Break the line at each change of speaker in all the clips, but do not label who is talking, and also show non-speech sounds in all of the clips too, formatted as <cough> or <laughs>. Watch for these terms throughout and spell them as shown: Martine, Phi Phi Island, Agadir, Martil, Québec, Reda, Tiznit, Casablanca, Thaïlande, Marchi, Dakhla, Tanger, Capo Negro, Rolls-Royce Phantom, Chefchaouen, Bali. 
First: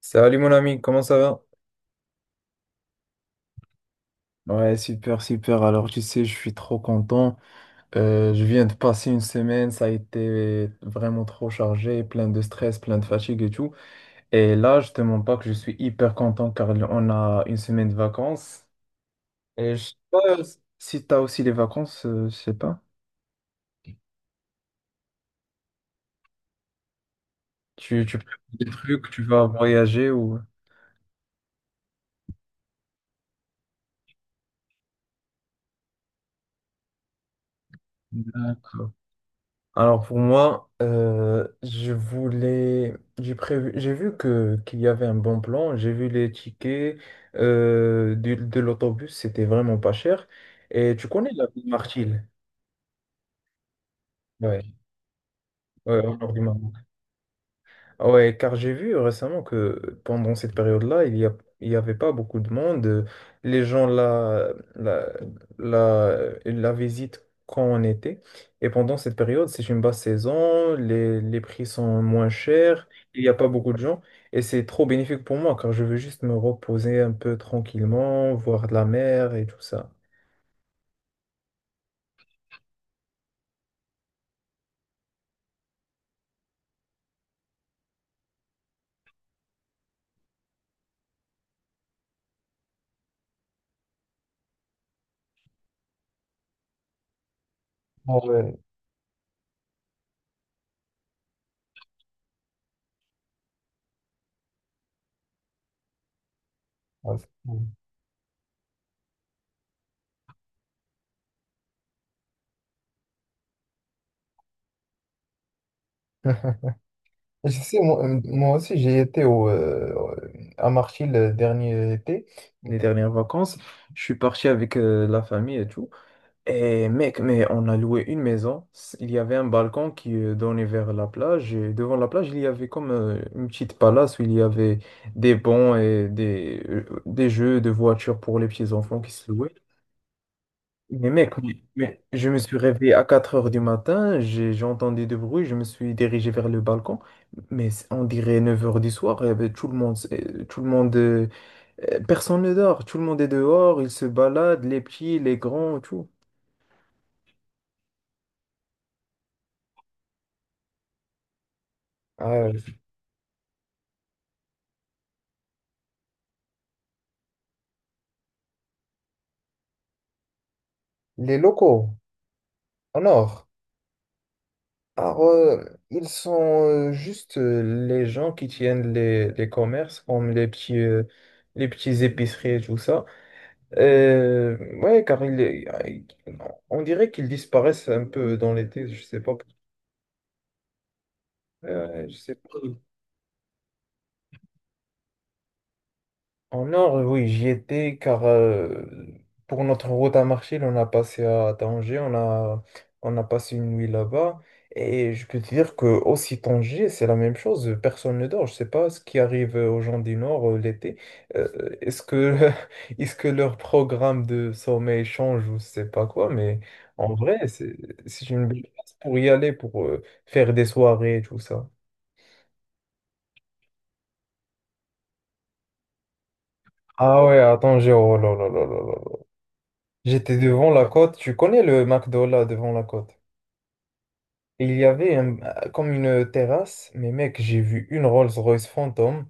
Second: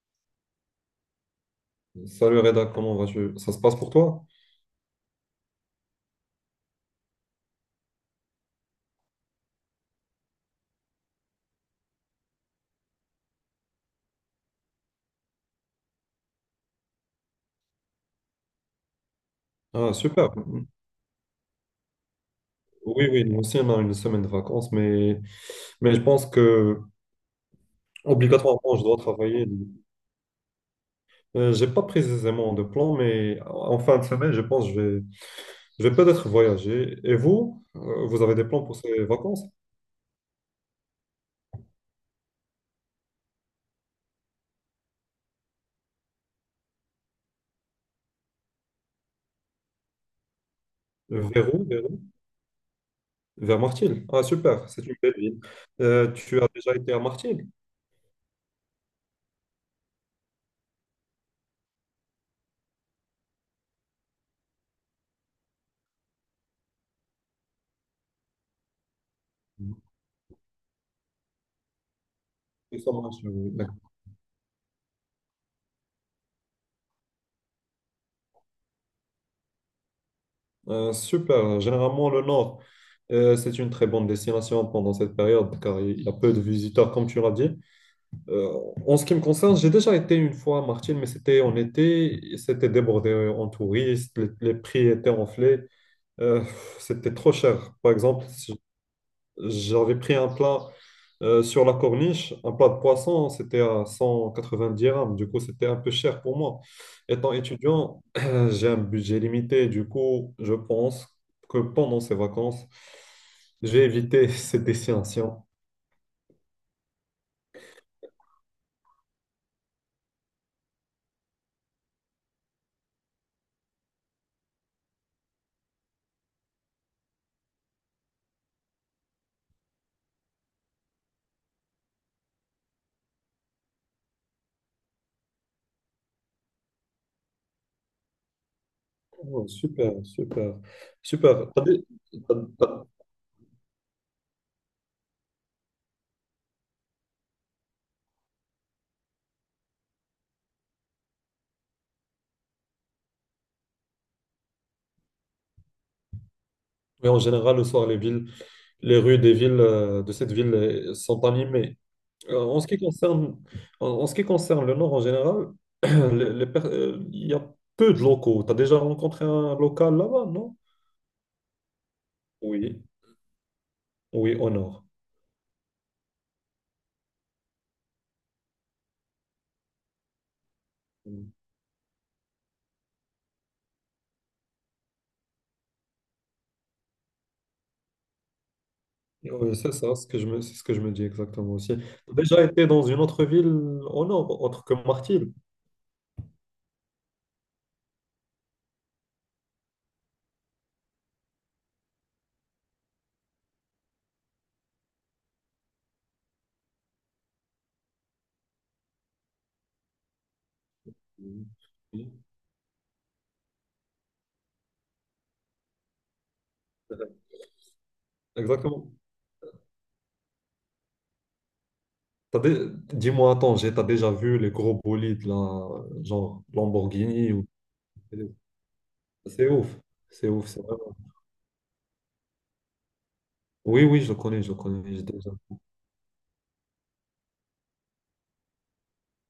Salut mon ami, comment ça va?
Salut Reda, comment vas-tu? Ça se passe pour toi?
Ouais, super, super. Alors, tu sais, je suis trop content. Je viens de passer une semaine, ça a été vraiment trop chargé, plein de stress, plein de fatigue et tout. Et là, je te mens pas que je suis hyper content car on a une semaine de vacances. Et je
Ah,
sais pas
super.
si t'as aussi les vacances, je sais pas.
Oui, oui, nous aussi, on a une semaine de vacances, mais je pense que
Tu prépares des
obligatoirement, je dois
trucs, tu vas
travailler.
voyager ou...
J'ai pas précisément de plan, mais en fin de semaine, je pense que je vais peut-être voyager. Et vous, vous avez des plans pour
D'accord.
ces vacances?
Alors pour moi, j'ai prévu, j'ai vu que qu'il y avait un bon plan. J'ai vu les tickets l'autobus, c'était vraiment pas cher. Et tu connais la
Vers où?
ville
Vers où
Martil?
Vers Martil. Ah, super,
Ouais,
c'est une belle ville.
ouais, au nord du
Tu as
Maroc.
déjà été à Martil?
Ah ouais, car j'ai vu récemment que pendant cette période-là, il y avait pas beaucoup de monde. Les gens la, la visitent quand on était. Et pendant cette période, c'est
Mhm.
une basse saison, les prix sont moins
Et
chers,
ça marche,
il n'y a pas
oui.
beaucoup de gens. Et c'est trop bénéfique pour moi, car je veux juste me reposer un peu tranquillement, voir de la mer et tout ça.
Super. Généralement, le Nord, c'est une très bonne destination pendant cette période car il y a peu de visiteurs, comme tu l'as dit. Euh, en ce qui me concerne, j'ai déjà été une fois à Martine, mais c'était en été. Et c'était débordé en touristes, les prix étaient enflés. Euh, c'était trop cher. Par
Ah
exemple,
ouais.
j'avais pris un plat sur la corniche, un plat de poisson, c'était à 190 dirhams. Du coup, c'était un peu cher pour moi.
Ah, c'est
Étant
cool.
étudiant, <clears throat> j'ai un budget limité. Du coup, je pense que pendant ces vacances, j'ai évité <laughs> ces destination.
<laughs> Je sais, moi, moi aussi, j'ai été à Marchi le dernier été, les dernières vacances. Je suis parti avec la famille et tout. Et mec, mais on a loué une maison. Il y avait un balcon qui donnait vers la plage. Et devant la plage, il y avait comme une petite palace où il y avait des bancs et des jeux de voitures pour les petits enfants qui se
Oh,
louaient.
super, super,
Mais mec,
super.
mais-
T'as dé-
mais je
t'as-
me suis
t'as-
réveillé à 4 heures du matin, j'ai entendu du bruit, je me suis dirigé vers le balcon, mais on dirait 9 heures du soir, eh ben, tout le monde, tout le monde, personne ne dort, tout le monde est dehors, ils se baladent, les petits, les grands, tout.
Oui, en général, le soir, les rues des villes de cette ville sont animées. En ce
Ah,
qui concerne, en ce qui concerne le Nord en général, <clears throat> il y a peu de locaux. Tu as déjà rencontré un local là-bas, non?
les locaux,
Oui.
en or.
Oui, au Nord.
Alors, ils sont juste les gens qui tiennent les commerces, comme les petits, euh,
Mm.
les petits épiceries et tout ça. Ouais, car on dirait qu'ils disparaissent un peu dans l'été, je sais pas.
Oui, c'est ça, ce que je me, c'est ce que je me dis exactement aussi. Tu as
Je sais
déjà
pas.
été dans une autre ville au Nord, autre que Martil?
En Nord, oui, j'y étais car pour notre route à Marchil, on a passé à Tanger, on a passé une nuit là-bas. Et je peux te dire que aussi Tanger, c'est la même chose, personne ne dort. Je sais pas ce qui arrive aux gens du Nord l'été.
Mm.
Euh, est-ce
Oui.
que, <laughs> est-ce que leur programme de sommeil change ou je sais pas quoi, mais en vrai, c'est une belle place
Exactement.
pour y aller, pour faire des soirées et tout ça.
T'as dé- Dis-moi, attends, t'as déjà vu les gros bolides, là, genre
Ah
Lamborghini
ouais,
ou...
à Tanger, oh là là là là là.
C'est ouf. C'est
J'étais
ouf, c'est
devant
vrai.
la côte, tu connais le McDo là devant la côte.
Oui, oui, je le
Et il y
connais, j'ai
avait
déjà.
un- Comme une terrasse, mais mec, j'ai vu une Rolls-Royce Phantom.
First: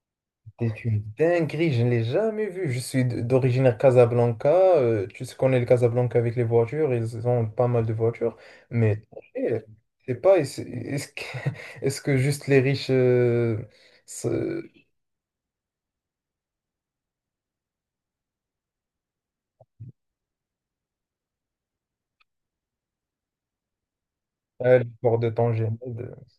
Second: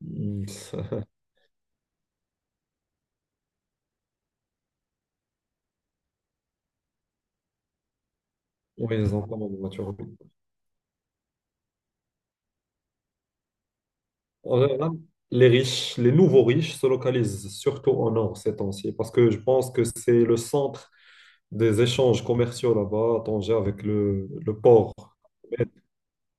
Mm, ça-
C'est une
<laughs>
dinguerie, je ne l'ai jamais vue. Je suis d'origine Casablanca, tu sais, connais le Casablanca avec les voitures, ils ont pas mal de voitures.
Oui,
Mais
ils ont pas mal de
eh,
voitures. Oui.
c'est pas, <laughs> est-ce que juste les riches
En
se-
général, les nouveaux riches se localisent surtout au nord ces temps-ci, parce que je pense que c'est le centre des échanges commerciaux là-bas, à Tanger, avec le
le
port.
port de
Mais
Tanger?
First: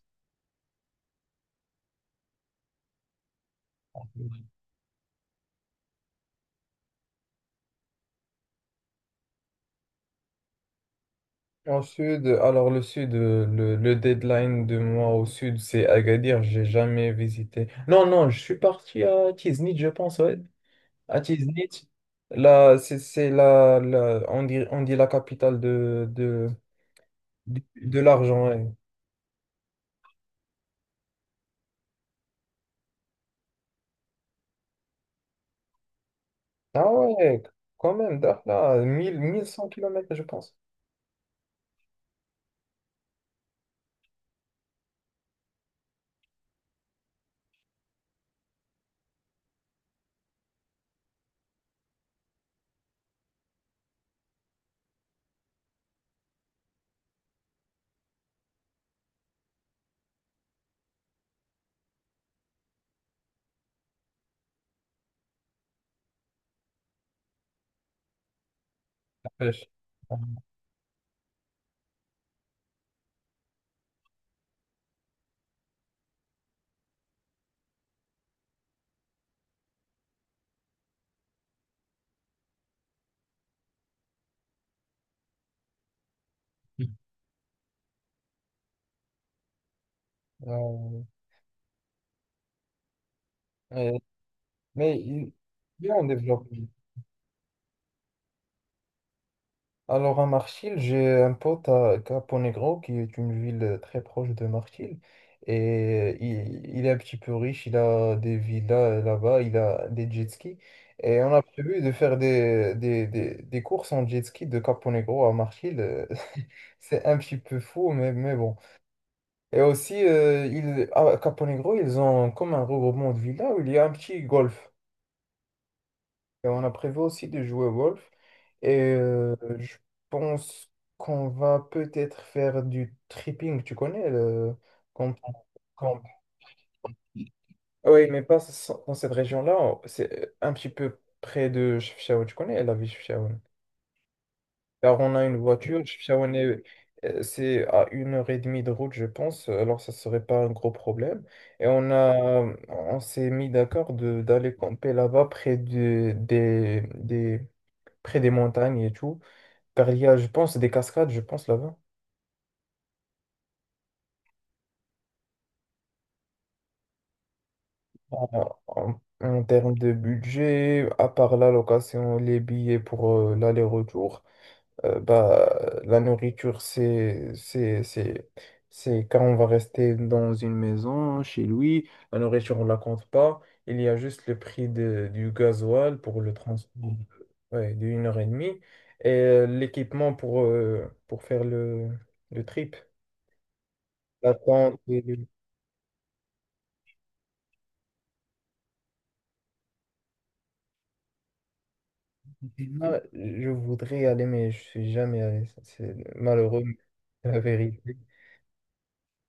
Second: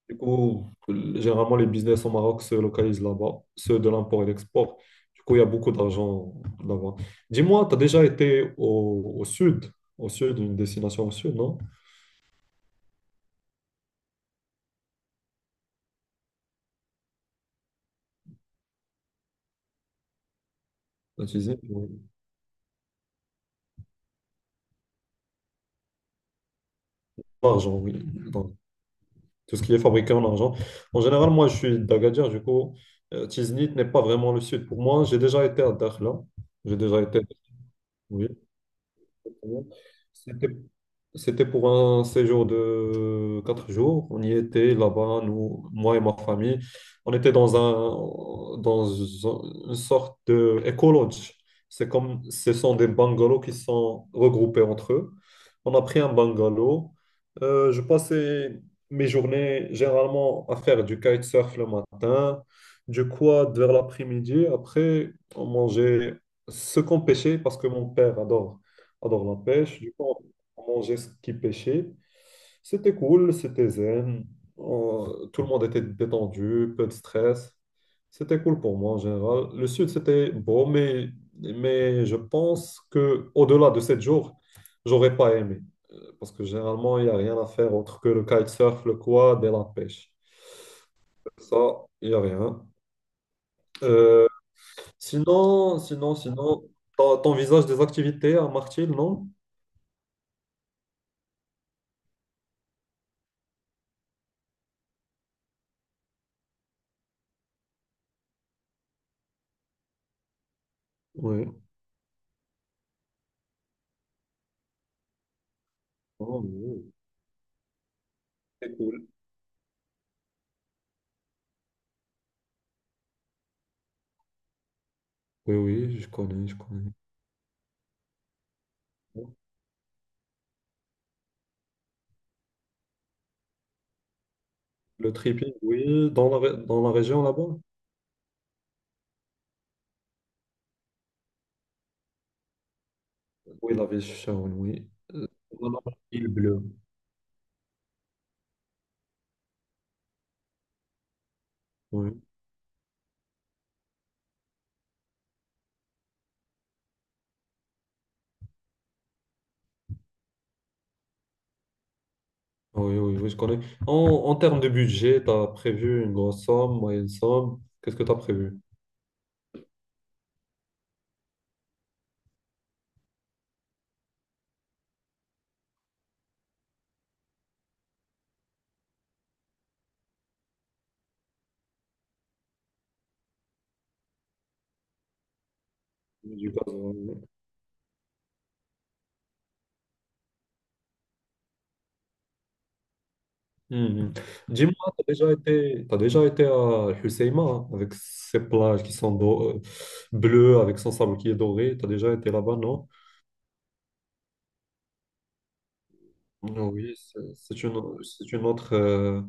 du coup, généralement, les business au Maroc se localisent là-bas, ceux de l'import et l'export. Du coup, il y a beaucoup d'argent là-bas. Dis-moi, tu as déjà été au, au sud, une destination au sud, non?
En sud, alors le sud, le deadline de moi au sud, c'est Agadir, j'ai jamais visité. Non, non, je suis parti à Tiznit, je pense, ouais. À
Utiliser
Tiznit,
pour
là, c'est on dit, la capitale
l'argent, oui.
de l'argent,
Donc,
ouais.
tout ce qui est fabriqué en argent. En général, moi, je suis d'Agadir, du coup, Tiznit n'est pas vraiment le sud. Pour moi, j'ai déjà été à Dakhla. J'ai
Ah
déjà été,
ouais, quand même,
oui.
Dakhla, mille
Exactement.
cent kilomètres je
C'était,
pense.
c'était pour un séjour de 4 jours. On y était là-bas, moi et ma famille. On était dans un, dans une sorte de éco-lodge. C'est comme, ce sont des bungalows qui sont regroupés entre eux. On a pris un bungalow. Je passais mes journées généralement à faire du kitesurf le matin, du quad vers l'après-midi. Après, on mangeait ce qu'on pêchait parce que mon père adore
La
la
pêche.
pêche. Du coup, on mangeait ce qui pêchait. C'était cool, c'était zen. On- tout le monde était détendu, peu de stress. C'était cool pour moi en général. Le sud, c'était beau, mais, je pense que au-delà de 7 jours, j'aurais pas aimé. Parce que généralement, il n'y
<laughs>
a rien à faire autre que le kitesurf, le quad et la pêche.
Euh,
Ça, il n'y a rien.
ouais.
Euh,
mais ils,
sinon,
ils ont
sinon,
développé.
sinon, t'envisages des activités à Martil, non?
Alors à Marchil, j'ai un pote à Capo Negro, qui est une ville très proche de Marchil. Et il est un petit peu riche, il a des villas là-bas, il a des jet skis. Et on a
Oui.
prévu de faire des courses en jet ski de Capo Negro à Marchil.
Oh,
<laughs>
oui.
C'est un petit peu fou, mais bon.
C'est cool.
Et aussi, à Capo Negro, ils ont comme un regroupement de villas où il y a un petit golf.
Oui, oui, je connais,
Et
je
on a
connais.
prévu aussi de jouer Wolf. Et je pense qu'on va peut-être faire du tripping. Tu connais
Le
camp-
tripping,
camp-
oui, dans la région là-bas?
Ah oui, mais pas dans cette région-là. C'est un petit peu près de Chefchaouen. Tu connais la ville de Chefchaouen?
Oui, la ville Sharon, oui.
Car on a
Euh,
une
dans
voiture.
la ville bleue.
C'est à 1 h 30 de route, je pense. Alors, ça serait pas un gros problème. Et
Oui,
on s'est mis d'accord de d'aller camper là-bas près des montagnes et tout. Car il y a, je pense, des cascades, je pense, là-bas.
oui, oui, je connais. En, en termes de budget, tu as prévu une grosse somme, moyenne somme. Qu'est-ce que tu as prévu?
Alors, En termes de budget, à part la location, les billets pour l'aller-retour, bah, la nourriture, c'est quand on va rester dans une maison, chez lui. La nourriture, on ne la compte pas. Il y a juste le prix du gasoil pour le
Du gaz,
transport
oui.
ouais, de 1 heure et demie et l'équipement pour faire le trip.
Mhm.
La tente,
Dis-moi, t'as déjà été à Husseima hein, avec ses plages qui sont bleues, avec son sable qui est doré. T'as déjà été là-bas, non?
Ah, je voudrais y aller, mais je suis jamais allé. Ça, c'est malheureux,
Non,
mais
oui,
c'est la vérité.
c'est une autre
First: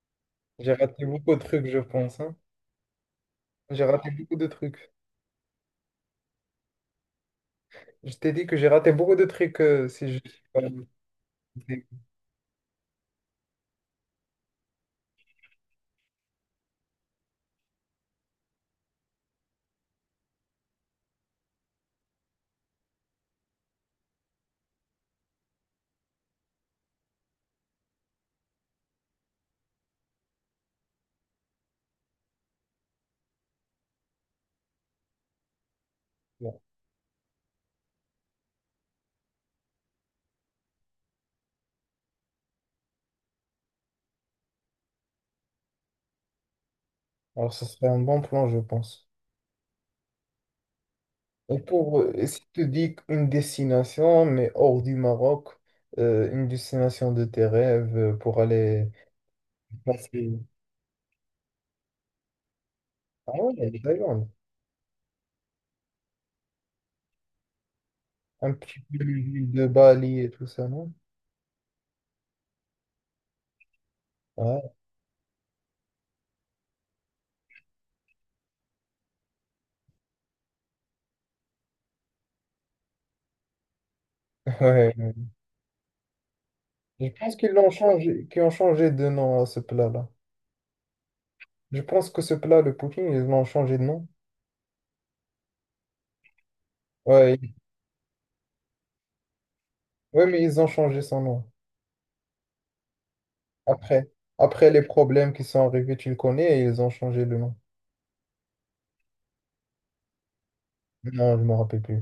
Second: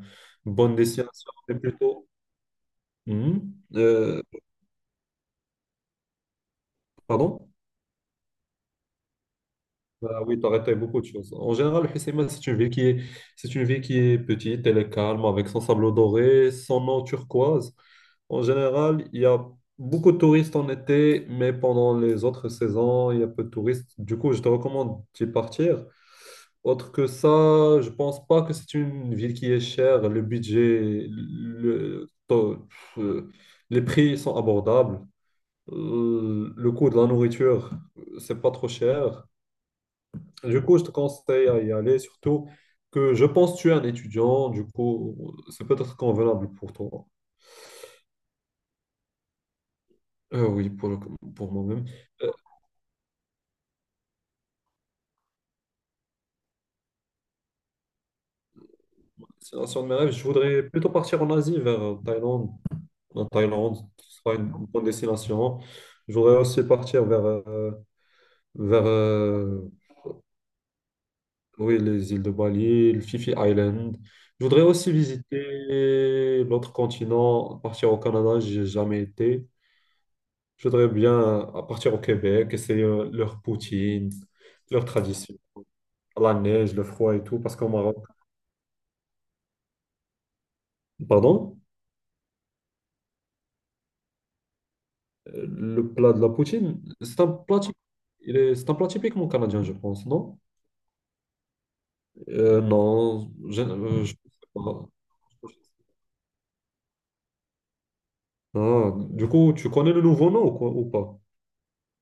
J'ai
bonne
raté
destination,
beaucoup de
mais
trucs, je
plutôt.
pense, hein.
Mhm.
J'ai raté
Euh,
beaucoup de trucs.
pardon?
Je t'ai dit que j'ai raté beaucoup de trucs si je
Ah oui,
suis
tu as
pas
raté
allé.
beaucoup de choses. En général, Hussima, c'est une ville qui est petite, elle est calme, avec son sable doré, son eau turquoise. En général, il y a beaucoup de touristes en été, mais pendant les autres saisons, il y a peu de touristes. Du coup, je te recommande d'y partir. Autre que ça, je pense pas que c'est une ville qui est chère. Le budget, le, to- euh, les prix sont abordables.
Bon.
Le coût de la nourriture, c'est pas trop cher. Du coup, je te conseille à y aller, surtout que je pense que tu es un étudiant, du coup, c'est peut-être convenable pour toi.
Alors, ce serait un bon plan, je pense.
Oui, pour
Et
moi-même.
pour,
Euh,
si tu dis une destination, mais hors du Maroc, une destination de tes rêves pour aller
sinon, sur mes rêves, je
passer.
voudrais plutôt partir en Asie, vers Thaïlande. En
Ah ouais, il y a
Thaïlande,
des
ce
Thaïlandes.
sera une bonne destination. Je voudrais aussi partir vers,
Un petit
vers
peu l'île de Bali et tout ça, non?
oui, les îles de Bali, le Phi Phi Island. Je voudrais
Ouais,
aussi visiter l'autre continent, partir au Canada, j'ai jamais été. Je voudrais bien à partir au Québec, essayer leur poutine,
<laughs>
leur
ouais. Ouais.
tradition, la neige, le
Je
froid et
pense
tout,
qu'ils l'ont changé, qu'ils ont changé de nom à ce plat-là.
Pardon,
Je pense que ce plat, le poutine, ils l'ont changé de nom.
le plat de la poutine, c'est un
Ouais,
plat, typique il est, c'est un plat typiquement canadien, je pense,
ouais,
non?
mais ils ont changé son nom.
Euh, non,
Après,
je sais
après les
pas.
problèmes qui sont arrivés, tu le connais, et ils ont changé le nom.
Ah, du coup, tu connais le nouveau nom ou quoi, ou pas?
Non, je me rappelle plus.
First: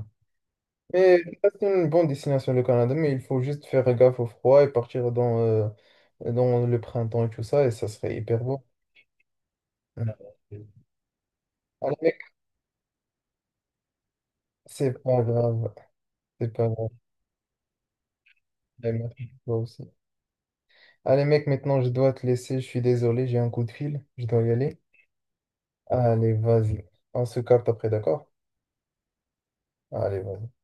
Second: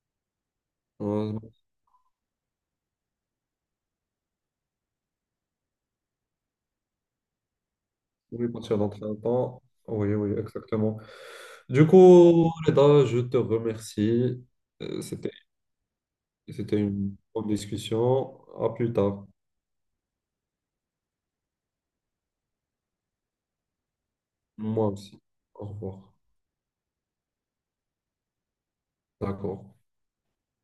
Mais
Euh,
ça, c'est une bonne destination, le Canada, mais il faut juste faire gaffe au froid et partir dans le printemps et tout ça, et ça serait hyper
oui,
beau.
partir dans très longtemps. Oui,
Ouais.
oui, exactement. Du
Allez, mec,
coup, Reda, je te remercie.
c'est
Euh,
pas
C'était
grave. C'est pas
C'était
grave.
une bonne discussion. À
Allez,
plus tard.
merci, toi aussi. Allez, mec, maintenant, je dois te laisser. Je suis désolé, j'ai un coup de fil. Je dois y aller.
Moi aussi. Au revoir.
Allez, vas-y. On se capte après, d'accord?
D'accord.
Allez, vas-y.